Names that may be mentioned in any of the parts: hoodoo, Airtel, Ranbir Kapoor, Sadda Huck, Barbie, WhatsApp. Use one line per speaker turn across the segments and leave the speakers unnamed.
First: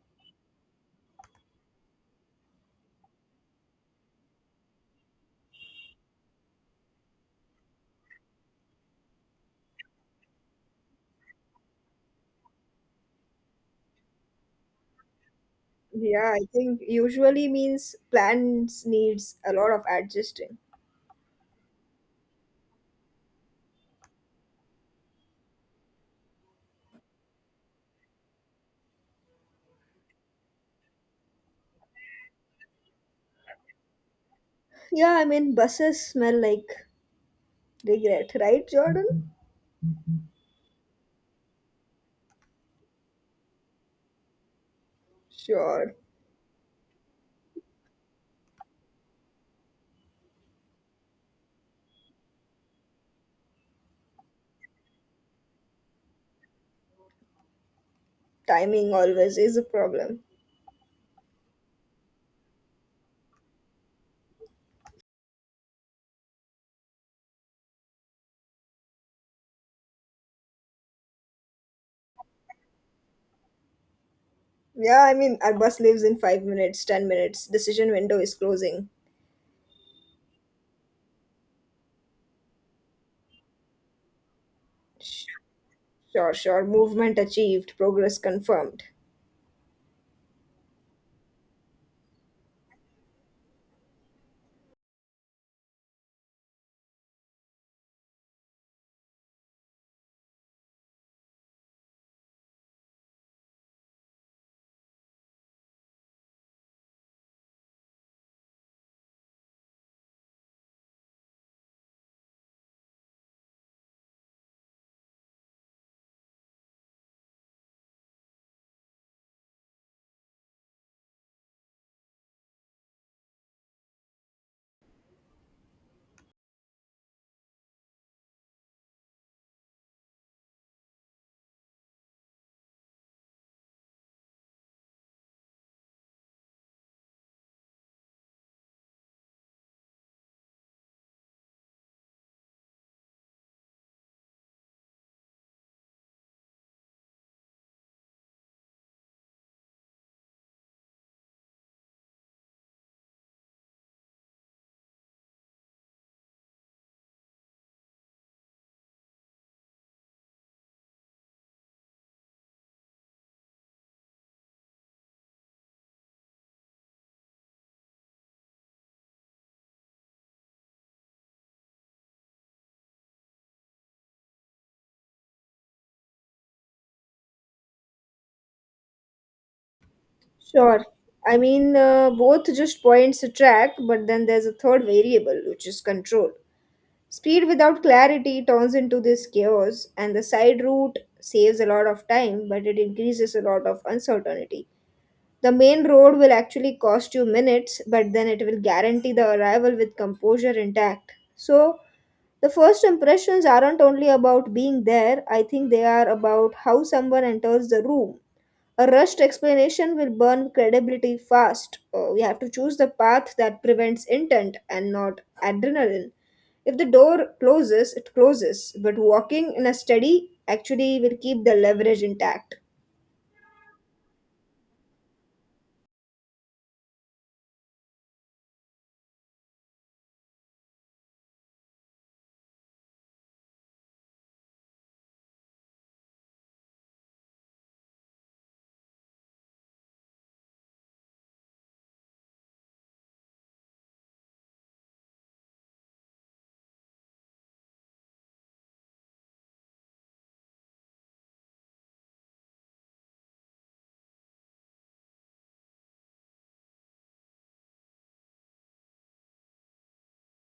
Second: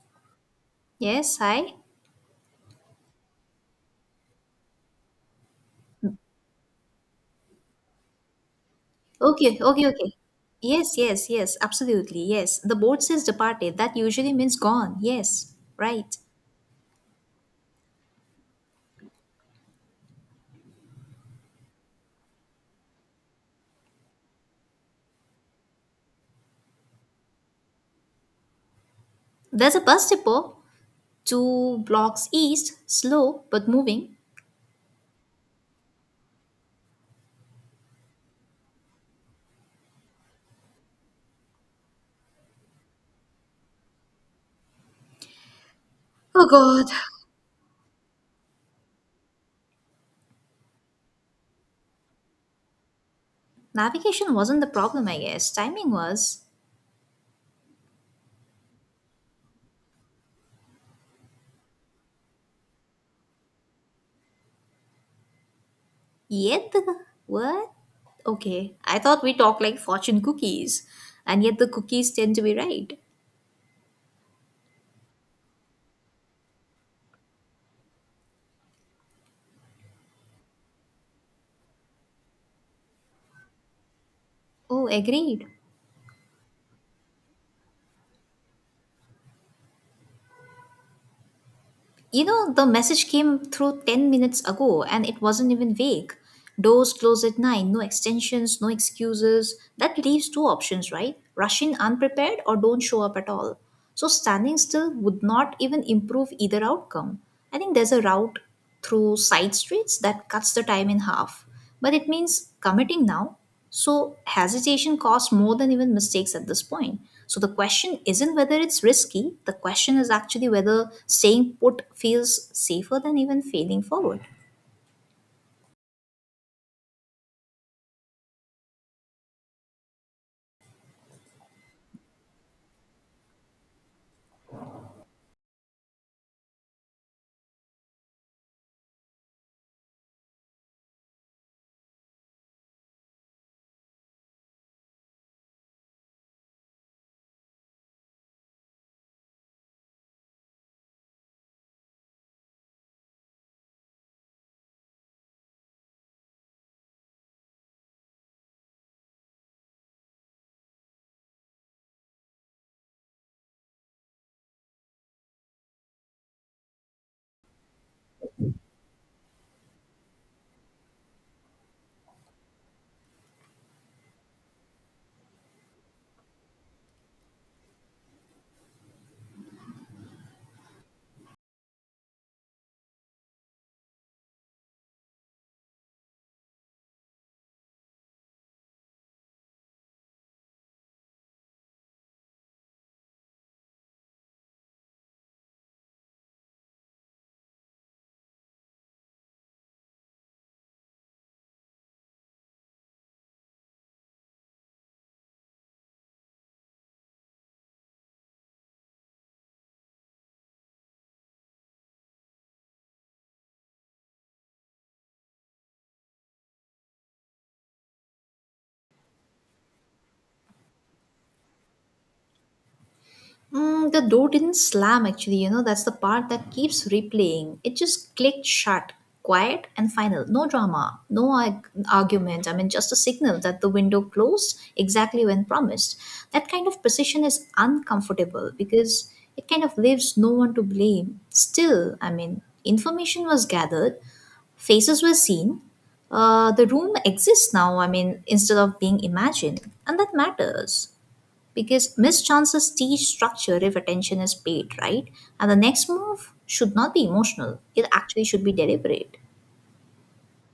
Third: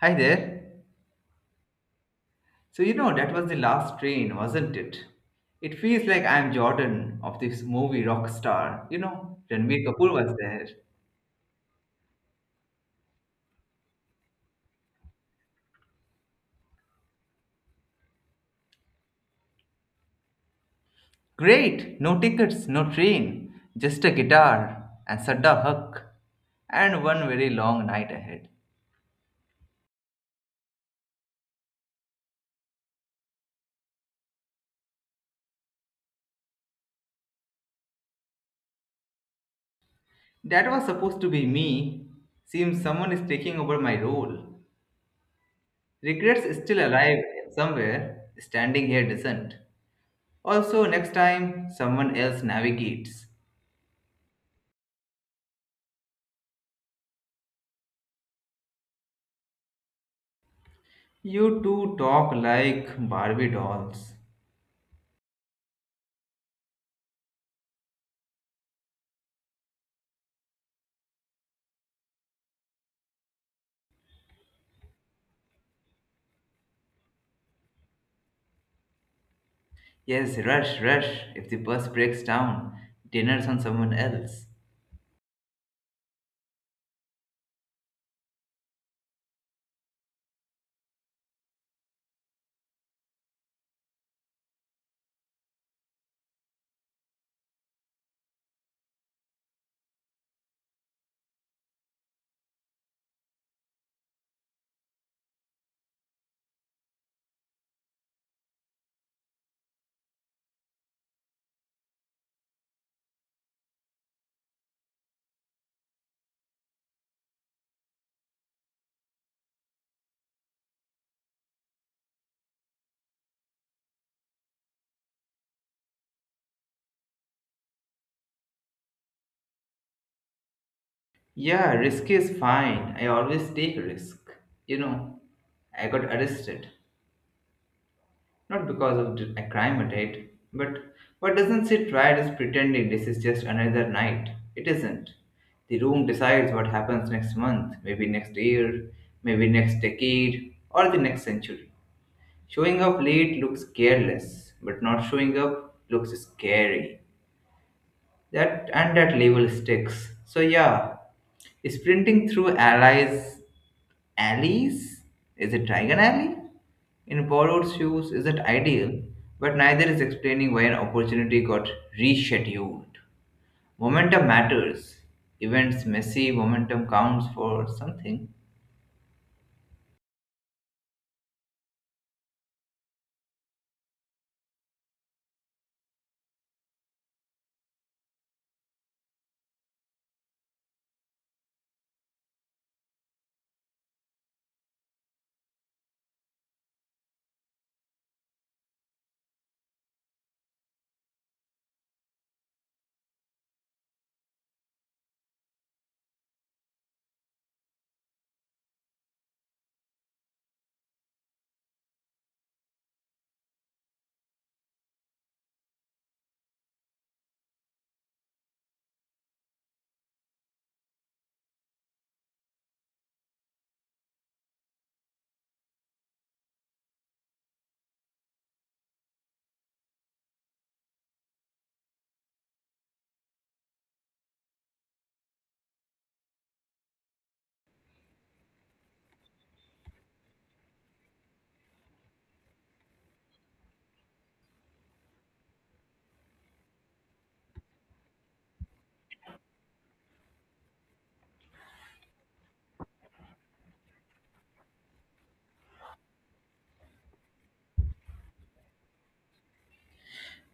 Hi there.
Yes, hi.
So, you know, that was the last train, wasn't it? It feels like I'm Jordan of this movie Rockstar. You know,
Okay,
Ranbir
okay,
Kapoor
okay.
was there.
Yes, yes, yes, absolutely. Yes. The boat says departed. That usually means gone. Yes, right.
Yeah, I think usually means plans needs a lot of adjusting.
Great! No tickets, no train, just a guitar and Sadda Huck, and one very long night ahead.
There's a bus depot two blocks east, slow but moving.
Yeah, I mean buses smell like regret, right, Jordan?
That was supposed to be me. Seems someone is taking over my role.
Sure.
Regrets
Oh
is still
God.
alive somewhere, standing here doesn't. Also, next time someone else navigates.
Navigation wasn't the problem, I guess. Timing was.
Timing always is a problem.
You two talk like Barbie dolls.
Yet the. What? Okay. I thought we talked like fortune cookies, and yet the cookies tend to be right.
Yeah, I mean our bus leaves in 5 minutes, 10 minutes. Decision window is closing.
Yes, rush, rush. If the bus breaks down, dinner's on someone else.
Oh, agreed.
Sure, sure. Movement achieved. Progress confirmed.
You know, the message came through 10 minutes ago, and it wasn't even vague. Doors close at 9, no extensions, no excuses. That leaves two options, right? Rush in unprepared or don't show up at all. So standing still would not even improve either outcome. I think there's a route through side streets that cuts the time in half. But it means committing now. So hesitation costs more than even mistakes at this point. So the question isn't whether it's risky, the question is actually whether staying put feels safer than even failing forward.
Yeah, risk is fine. I always take risk. You know, I got arrested. Not because of a crime I did, but what doesn't sit right is pretending this is just another night. It isn't. The room decides what happens next month, maybe next year, maybe next decade, or the next century. Showing up late looks careless, but not showing up looks scary. That and that label sticks. So yeah, sprinting through allies alleys, is it Dragon Alley? In borrowed shoes is it ideal, but neither is explaining why an opportunity got rescheduled. Momentum matters. Events messy, momentum counts for something.
Sure. I mean, both just points attract, but then there's a third variable, which is control. Speed without clarity turns into this chaos, and the side route saves a lot of time, but it increases a lot of uncertainty. The main road will actually cost you minutes, but then it will guarantee the arrival with composure intact. So, the first impressions aren't only about being there, I think they are about how someone enters the room. A rushed explanation will burn credibility fast. We have to choose the path that prevents intent and not adrenaline. If the door closes, it closes, but walking in a study actually will keep the leverage intact.
Mm, the door didn't slam actually, you know, that's the part that keeps replaying. It just clicked shut, quiet and final. No drama, no argument. I mean, just a signal that the window closed exactly when promised. That kind of precision is uncomfortable because it kind of leaves no one to blame. Still, I mean, information was gathered, faces were seen. The room exists now, I mean, instead of being imagined, and that matters because missed chances teach structure if attention is paid, right? And the next move should not be emotional, it actually should be deliberate.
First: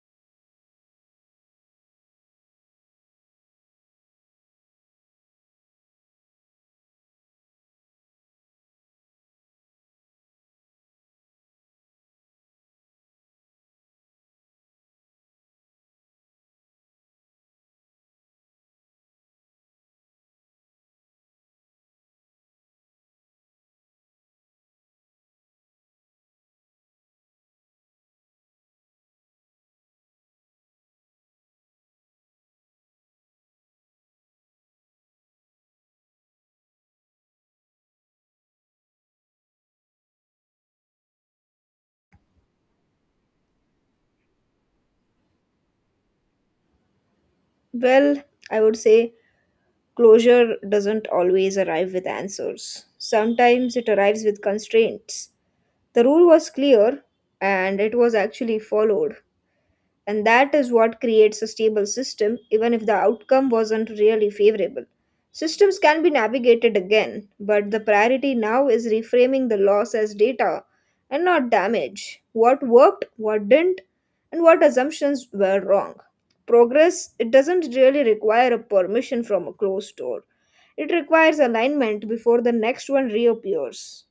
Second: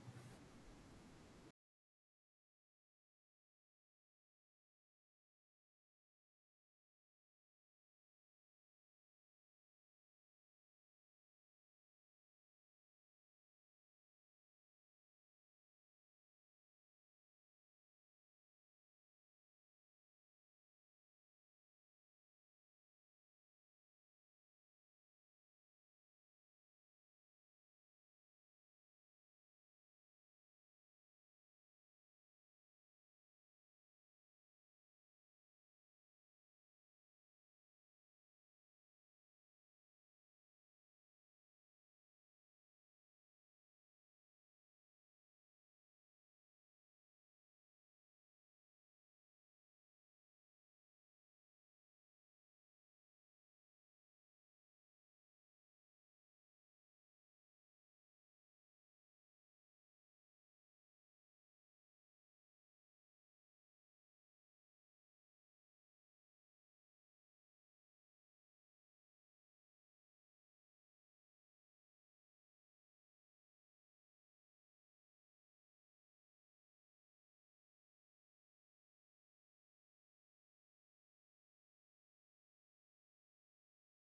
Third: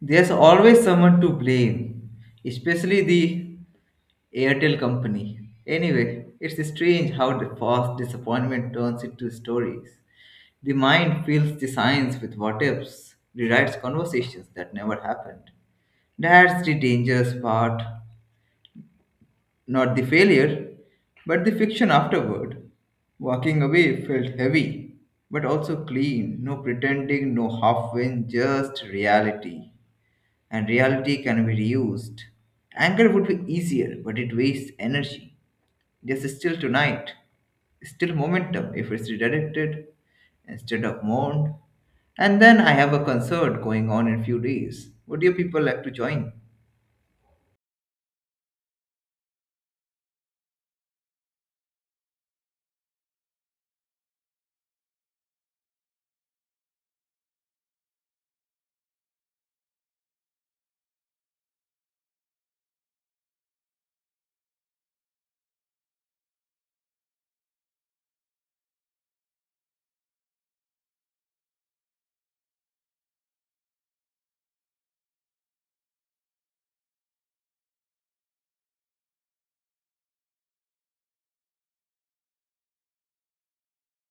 There's always someone to blame, especially the Airtel company. Anyway, it's strange how the fast disappointment turns into stories. The mind fills the science with what ifs, rewrites conversations that never happened. That's the dangerous part. Not the failure, but the fiction afterward. Walking away felt heavy, but also clean. No pretending, no half win, just reality, and reality can be reused. Anger would be easier, but it wastes energy. There's still tonight, still momentum if it's redirected instead of mourned. And then I have a concert going on in few days. Would you people like to join?
Well, I would say closure doesn't always arrive with answers. Sometimes it arrives with constraints. The rule was clear and it was actually followed. And that is what creates a stable system, even if the outcome wasn't really favorable. Systems can be navigated again, but the priority now is reframing the loss as data and not damage. What worked, what didn't, and what assumptions were wrong. Progress, it doesn't really require a permission from a closed door. It requires alignment before the next one reappears.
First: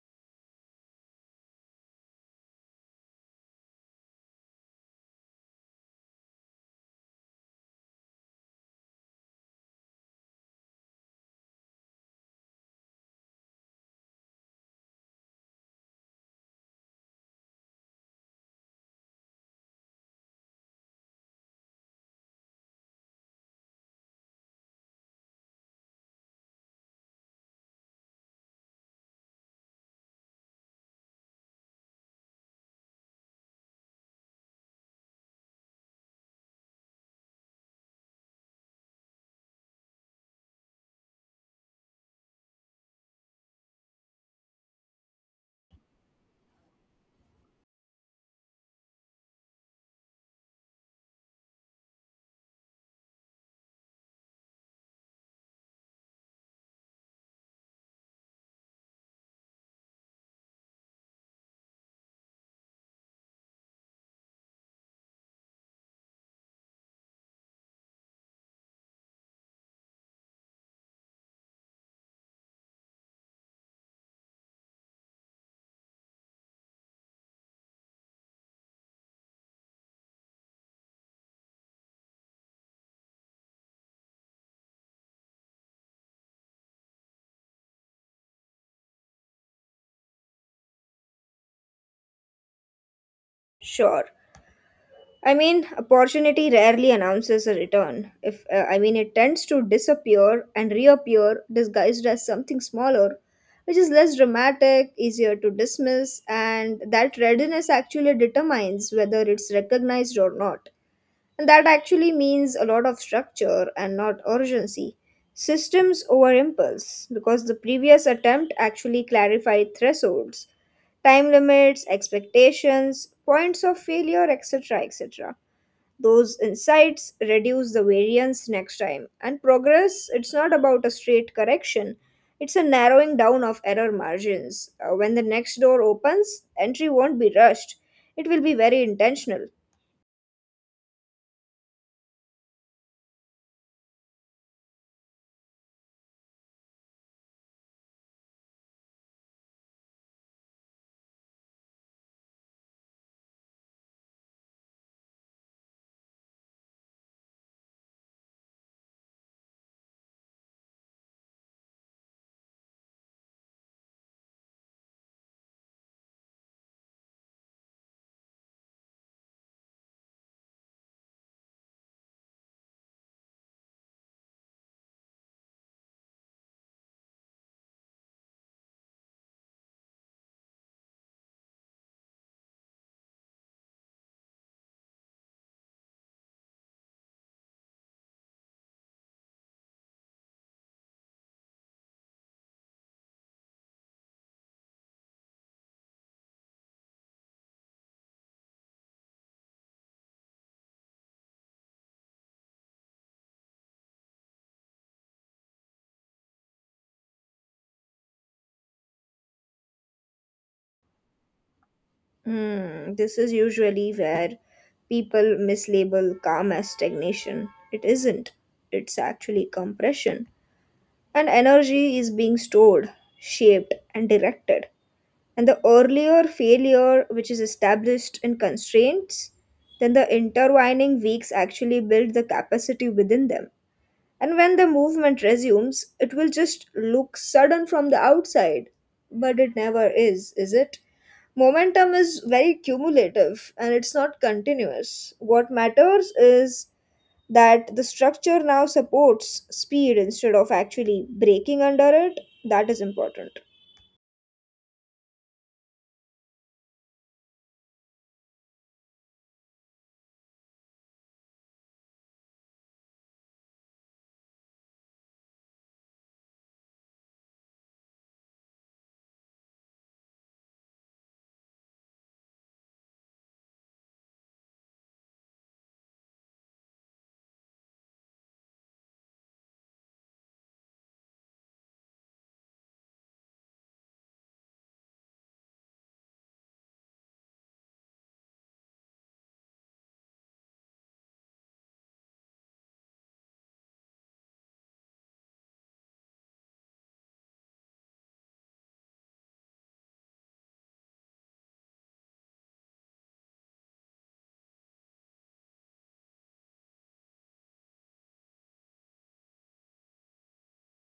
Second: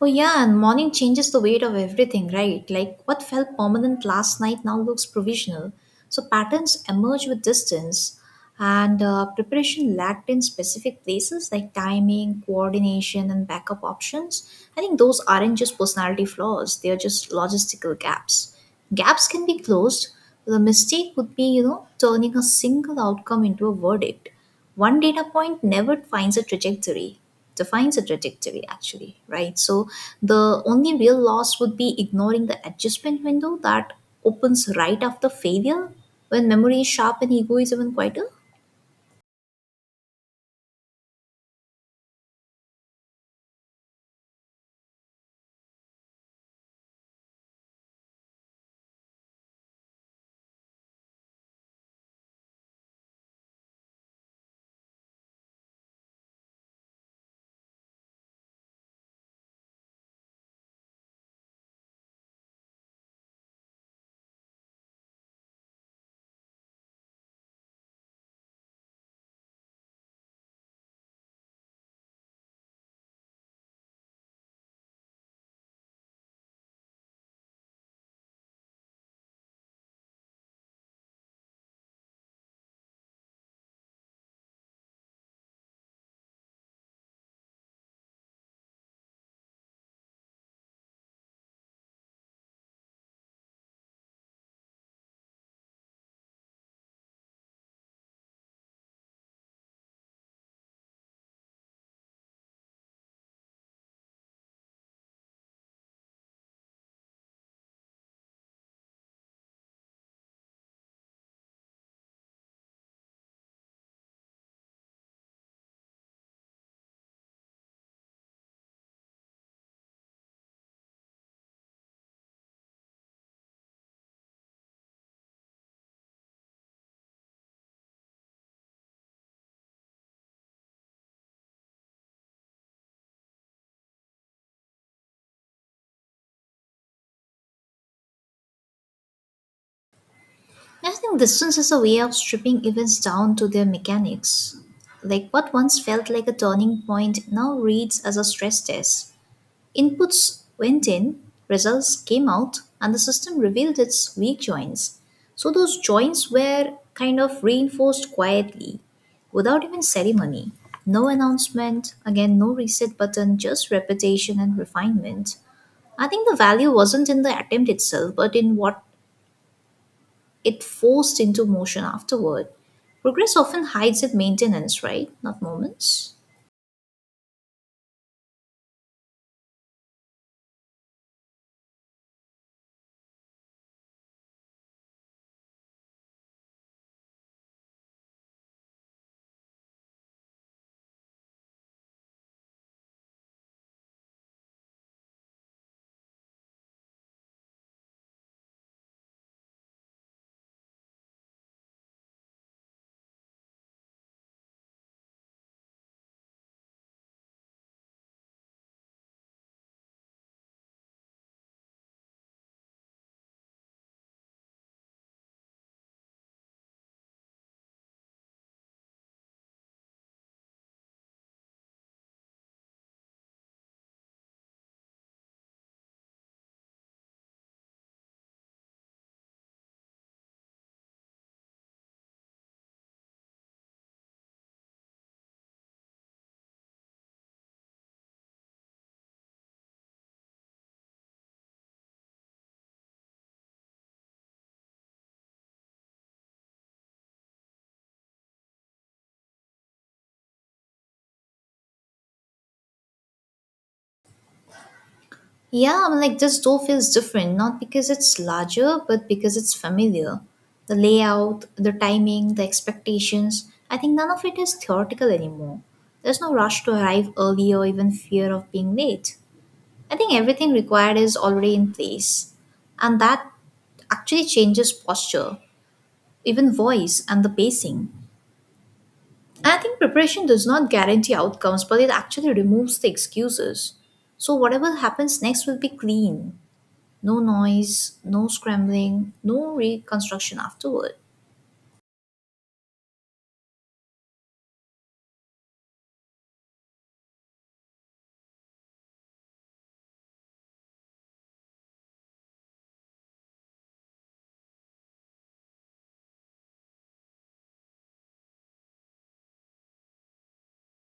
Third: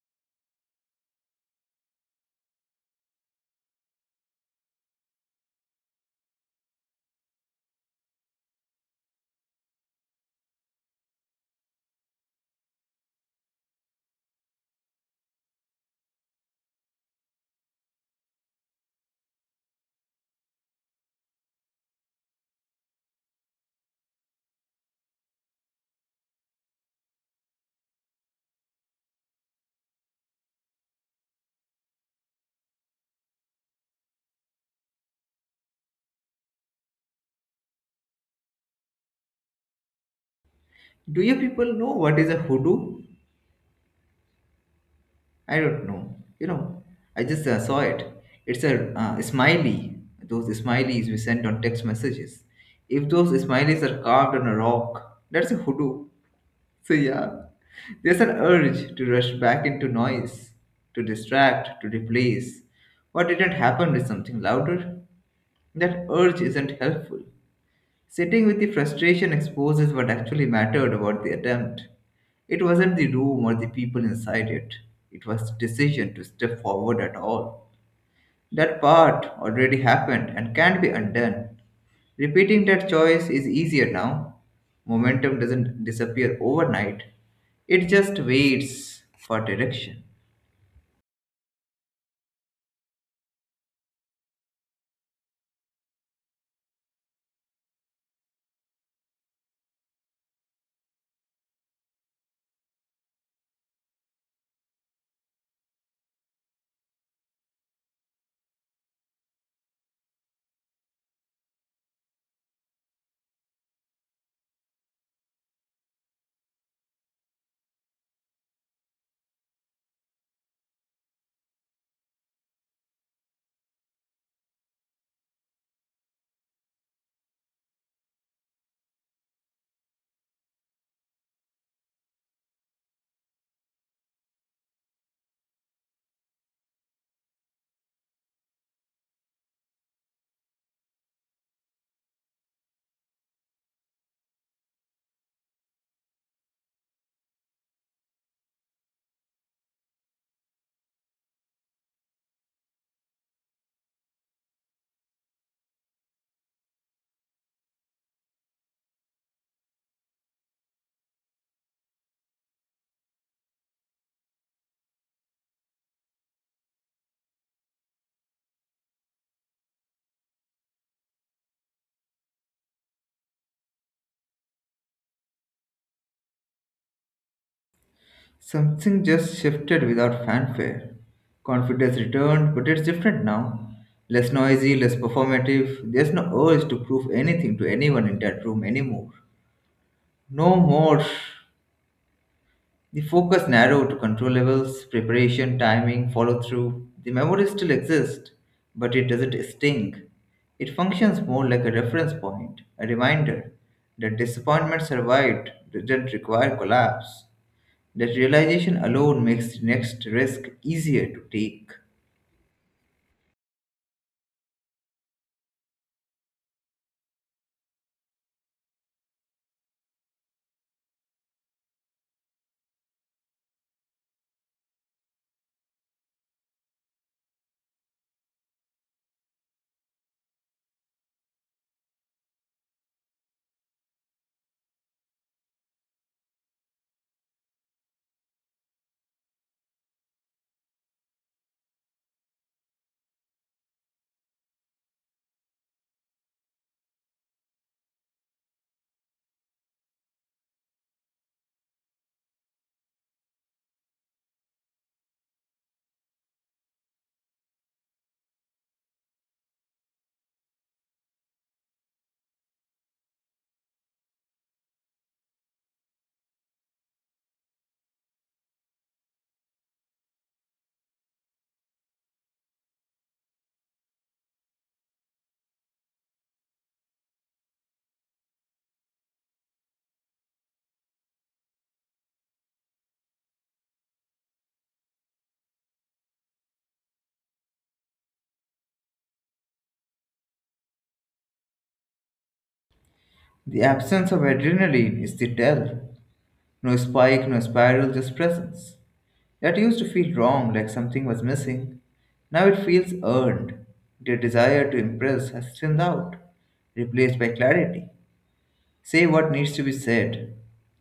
Oh, yeah, and morning changes the weight of everything, right? Like what felt permanent last night now looks provisional. So patterns emerge with distance, and preparation lacked in specific places like timing, coordination, and backup options. I think those aren't just personality flaws, they are just logistical gaps. Gaps can be closed. The mistake would be, you know, turning a single outcome into a verdict. One data point never finds a trajectory, defines a trajectory actually, right? So the only real loss would be ignoring the adjustment window that opens right after failure, when memory is sharp and ego is even quieter.
Do you people know what is a hoodoo? I don't know. You know, I just saw it. It's a smiley. Those smileys we sent on text messages. If those smileys are carved on a rock, that's a hoodoo. So, yeah, there's an urge to rush back into noise, to distract, to replace what didn't happen with something louder. That urge isn't helpful. Sitting with the frustration exposes what actually mattered about the attempt. It wasn't the room or the people inside it, it was the decision to step forward at all. That part already happened and can't be undone. Repeating that choice is easier now. Momentum doesn't disappear overnight, it just waits for direction.
Sure. I mean, opportunity rarely announces a return. If I mean, It tends to disappear and reappear disguised as something smaller, which is less dramatic, easier to dismiss, and that readiness actually determines whether it's recognized or not. And that actually means a lot of structure and not urgency. Systems over impulse, because the previous attempt actually clarified thresholds, time limits, expectations, points of failure, etc., etc. Those insights reduce the variance next time. And progress, it's not about a straight correction, it's a narrowing down of error margins. When the next door opens, entry won't be rushed, it will be very intentional.
I think distance is a way of stripping events down to their mechanics, like what once felt like a turning point now reads as a stress test. Inputs went in, results came out, and the system revealed its weak joints. So those joints were kind of reinforced quietly, without even ceremony. No announcement, again, no reset button, just repetition and refinement. I think the value wasn't in the attempt itself, but in what it forced into motion afterward. Progress often hides its maintenance, right? Not moments.
Something just shifted without fanfare. Confidence returned, but it's different now. Less noisy, less performative. There's no urge to prove anything to anyone in that room anymore. No more. The focus narrowed to control levels, preparation, timing, follow through. The memory still exists, but it doesn't sting. It functions more like a reference point, a reminder that disappointment survived, didn't require collapse. That realization alone makes the next risk easier to take.
Hmm, this is usually where people mislabel calm as stagnation. It isn't, it's actually compression. And energy is being stored, shaped, and directed. And the earlier failure, which is established in constraints, then the intertwining weeks actually build the capacity within them. And when the movement resumes, it will just look sudden from the outside, but it never is, is it? Momentum is very cumulative and it's not continuous. What matters is that the structure now supports speed instead of actually breaking under it. That is important.
Yeah, I'm like this door feels different, not because it's larger, but because it's familiar. The layout, the timing, the expectations, I think none of it is theoretical anymore. There's no rush to arrive early or even fear of being late. I think everything required is already in place. And that actually changes posture, even voice, and the pacing. And I think preparation does not guarantee outcomes, but it actually removes the excuses. So whatever happens next will be clean, no noise, no scrambling, no reconstruction afterward.
The absence of adrenaline is the tell. No spike, no spiral, just presence. That used to feel wrong, like something was missing. Now it feels earned. Their desire to impress has thinned out, replaced by clarity. Say what needs to be said.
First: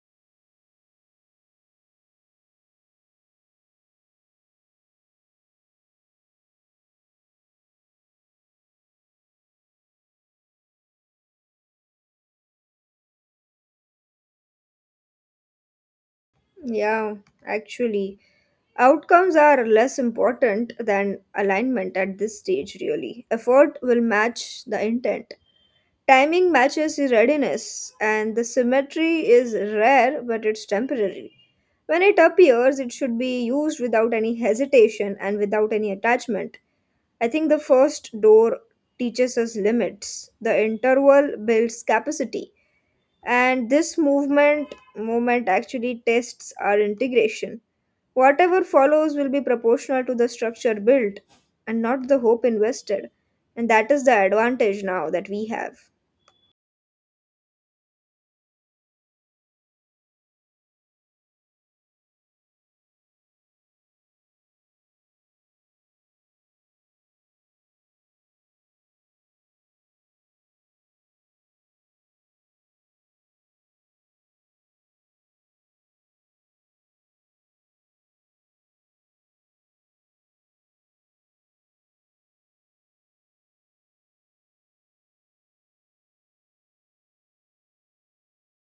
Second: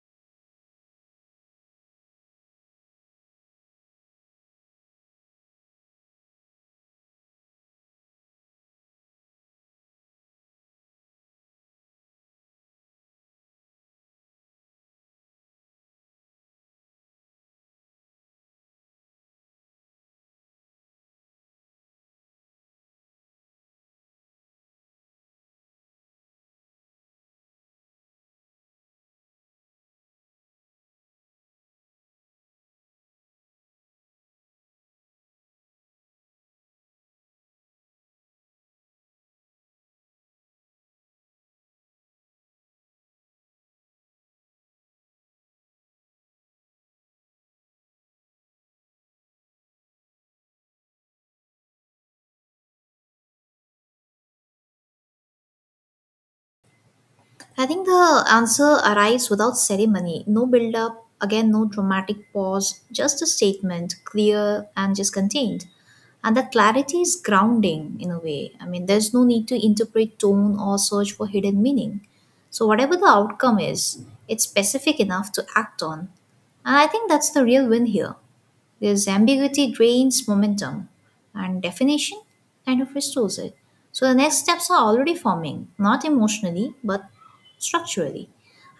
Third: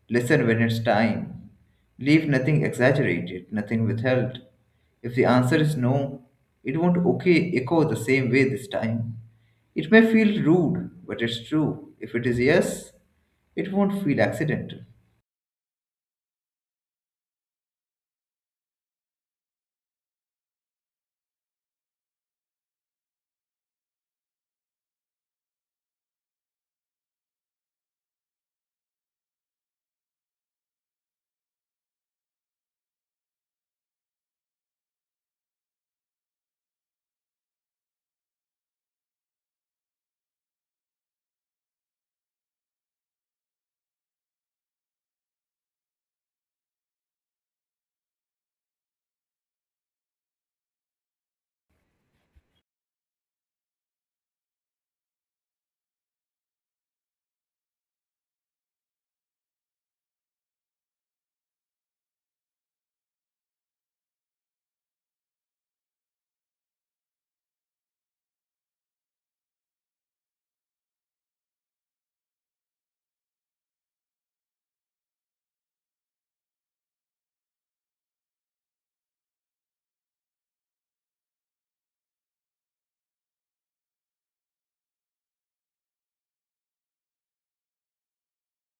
Listen when it's time. Leave nothing exaggerated, nothing withheld. If the answer is no, it won't okay echo the same way this time. It may feel rude, but it's true. If it is yes, it won't feel accidental.
Yeah, actually, outcomes are less important than alignment at this stage, really. Effort will match the intent. Timing matches the readiness, and the symmetry is rare but it's temporary. When it appears, it should be used without any hesitation and without any attachment. I think the first door teaches us limits, the interval builds capacity, and this movement actually tests our integration. Whatever follows will be proportional to the structure built and not the hope invested, and that is the advantage now that we have.
I think the answer arrives without ceremony, no build up, again, no dramatic pause, just a statement, clear and just contained. And that clarity is grounding in a way. I mean, there's no need to interpret tone or search for hidden meaning. So, whatever the outcome is, it's specific enough to act on. And I think that's the real win here. This ambiguity drains momentum and definition kind of restores it. So the next steps are already forming, not emotionally, but structurally.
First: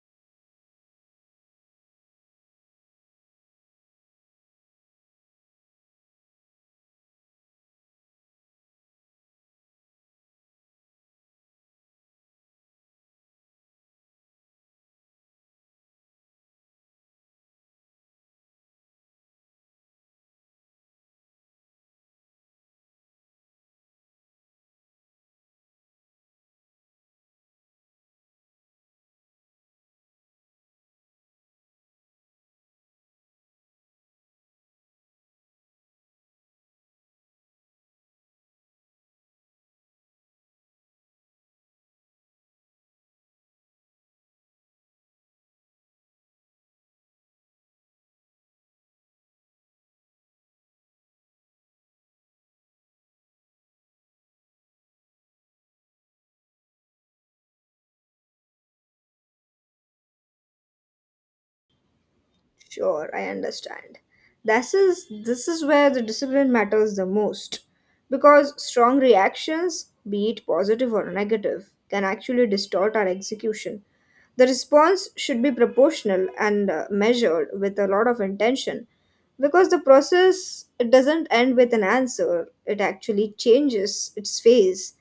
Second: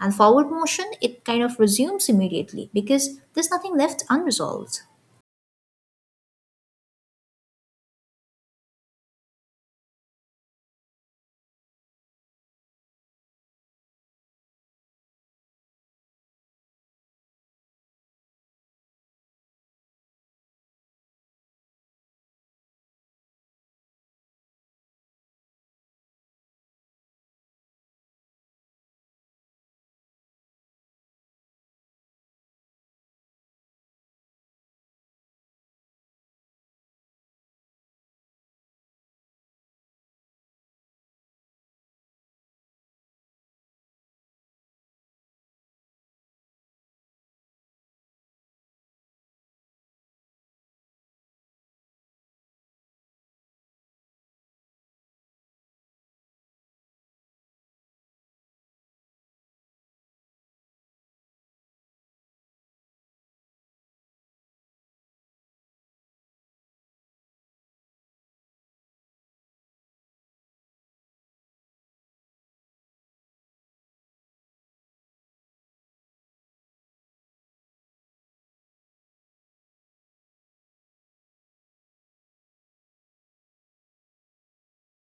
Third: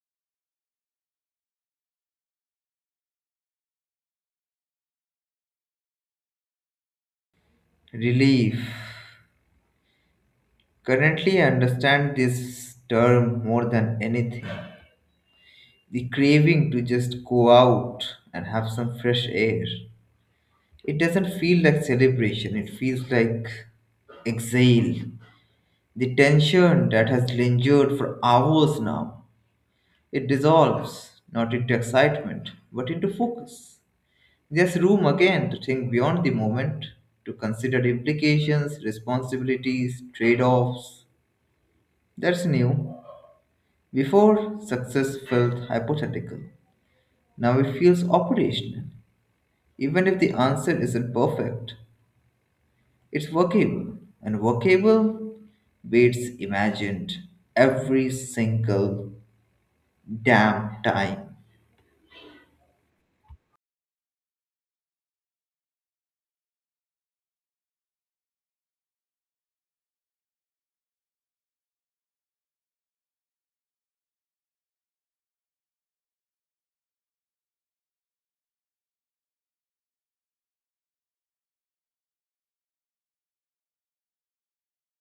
And forward motion, it kind of resumes immediately because there's nothing left unresolved.
Relief. Currently, I understand this term more than anything. The craving to just go out and have some fresh air. It doesn't feel like celebration, it feels like exhale. The tension that has lingered for hours now, it dissolves, not into excitement, but into focus. There's room again to think beyond the moment, to consider implications, responsibilities, trade offs. That's new. Before, success felt hypothetical. Now it feels operational. Even if the answer isn't perfect, it's workable. And workable beats imagined every single damn time.
Sure, I understand. This is where the discipline matters the most, because strong reactions, be it positive or negative, can actually distort our execution. The response should be proportional and measured with a lot of intention, because the process, it doesn't end with an answer, it actually changes its phase.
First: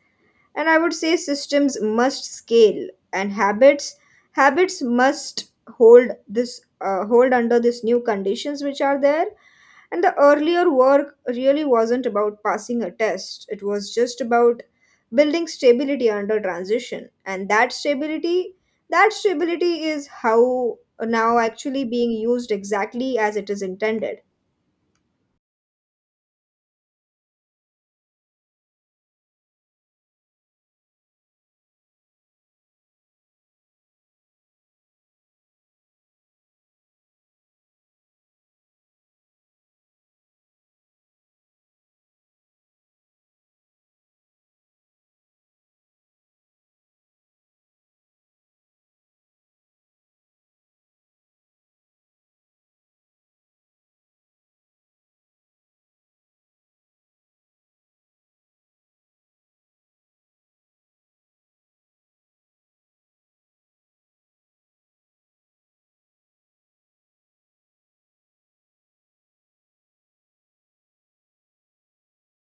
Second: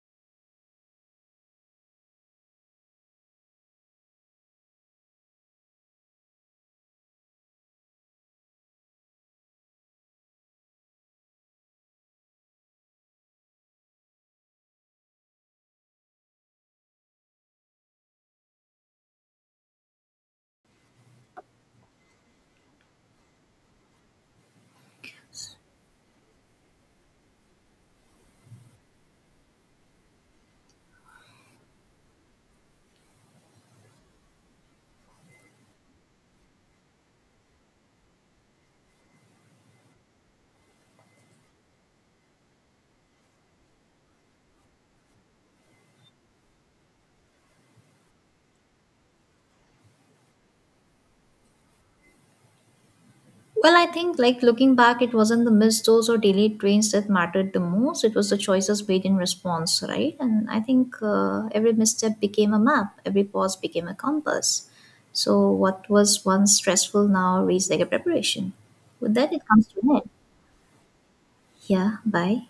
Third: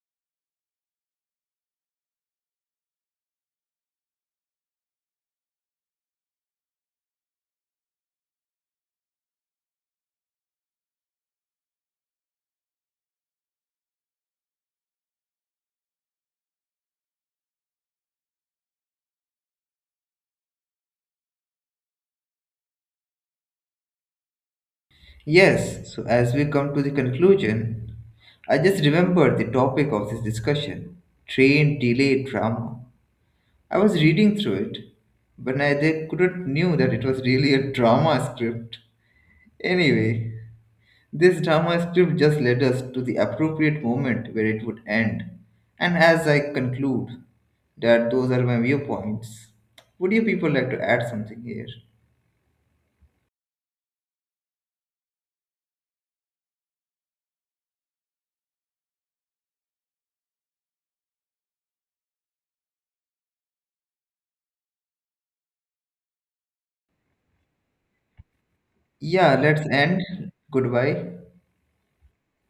And I would say systems must scale, and habits, habits must hold this hold under these new conditions which are there. And the earlier work really wasn't about passing a test, it was just about building stability under transition, and that stability is how now actually being used exactly as it is intended.
Yes, so as we come to the conclusion, I just remembered the topic of this discussion, train delay drama. I was reading through it, but I they couldn't knew that it was really a drama script. Anyway, this drama script just led us to the appropriate moment where it would end. And as I conclude, that those are my viewpoints. Would you people like to add something here?
Well, I think like looking back, it wasn't the missed those or delayed trains that mattered the most. It was the choices made in response, right? And I think every misstep became a map, every pause became a compass. So what was once stressful now reads like a preparation. With that,
Yeah,
it
let's
comes to an
end.
end.
Goodbye.
Yeah, bye.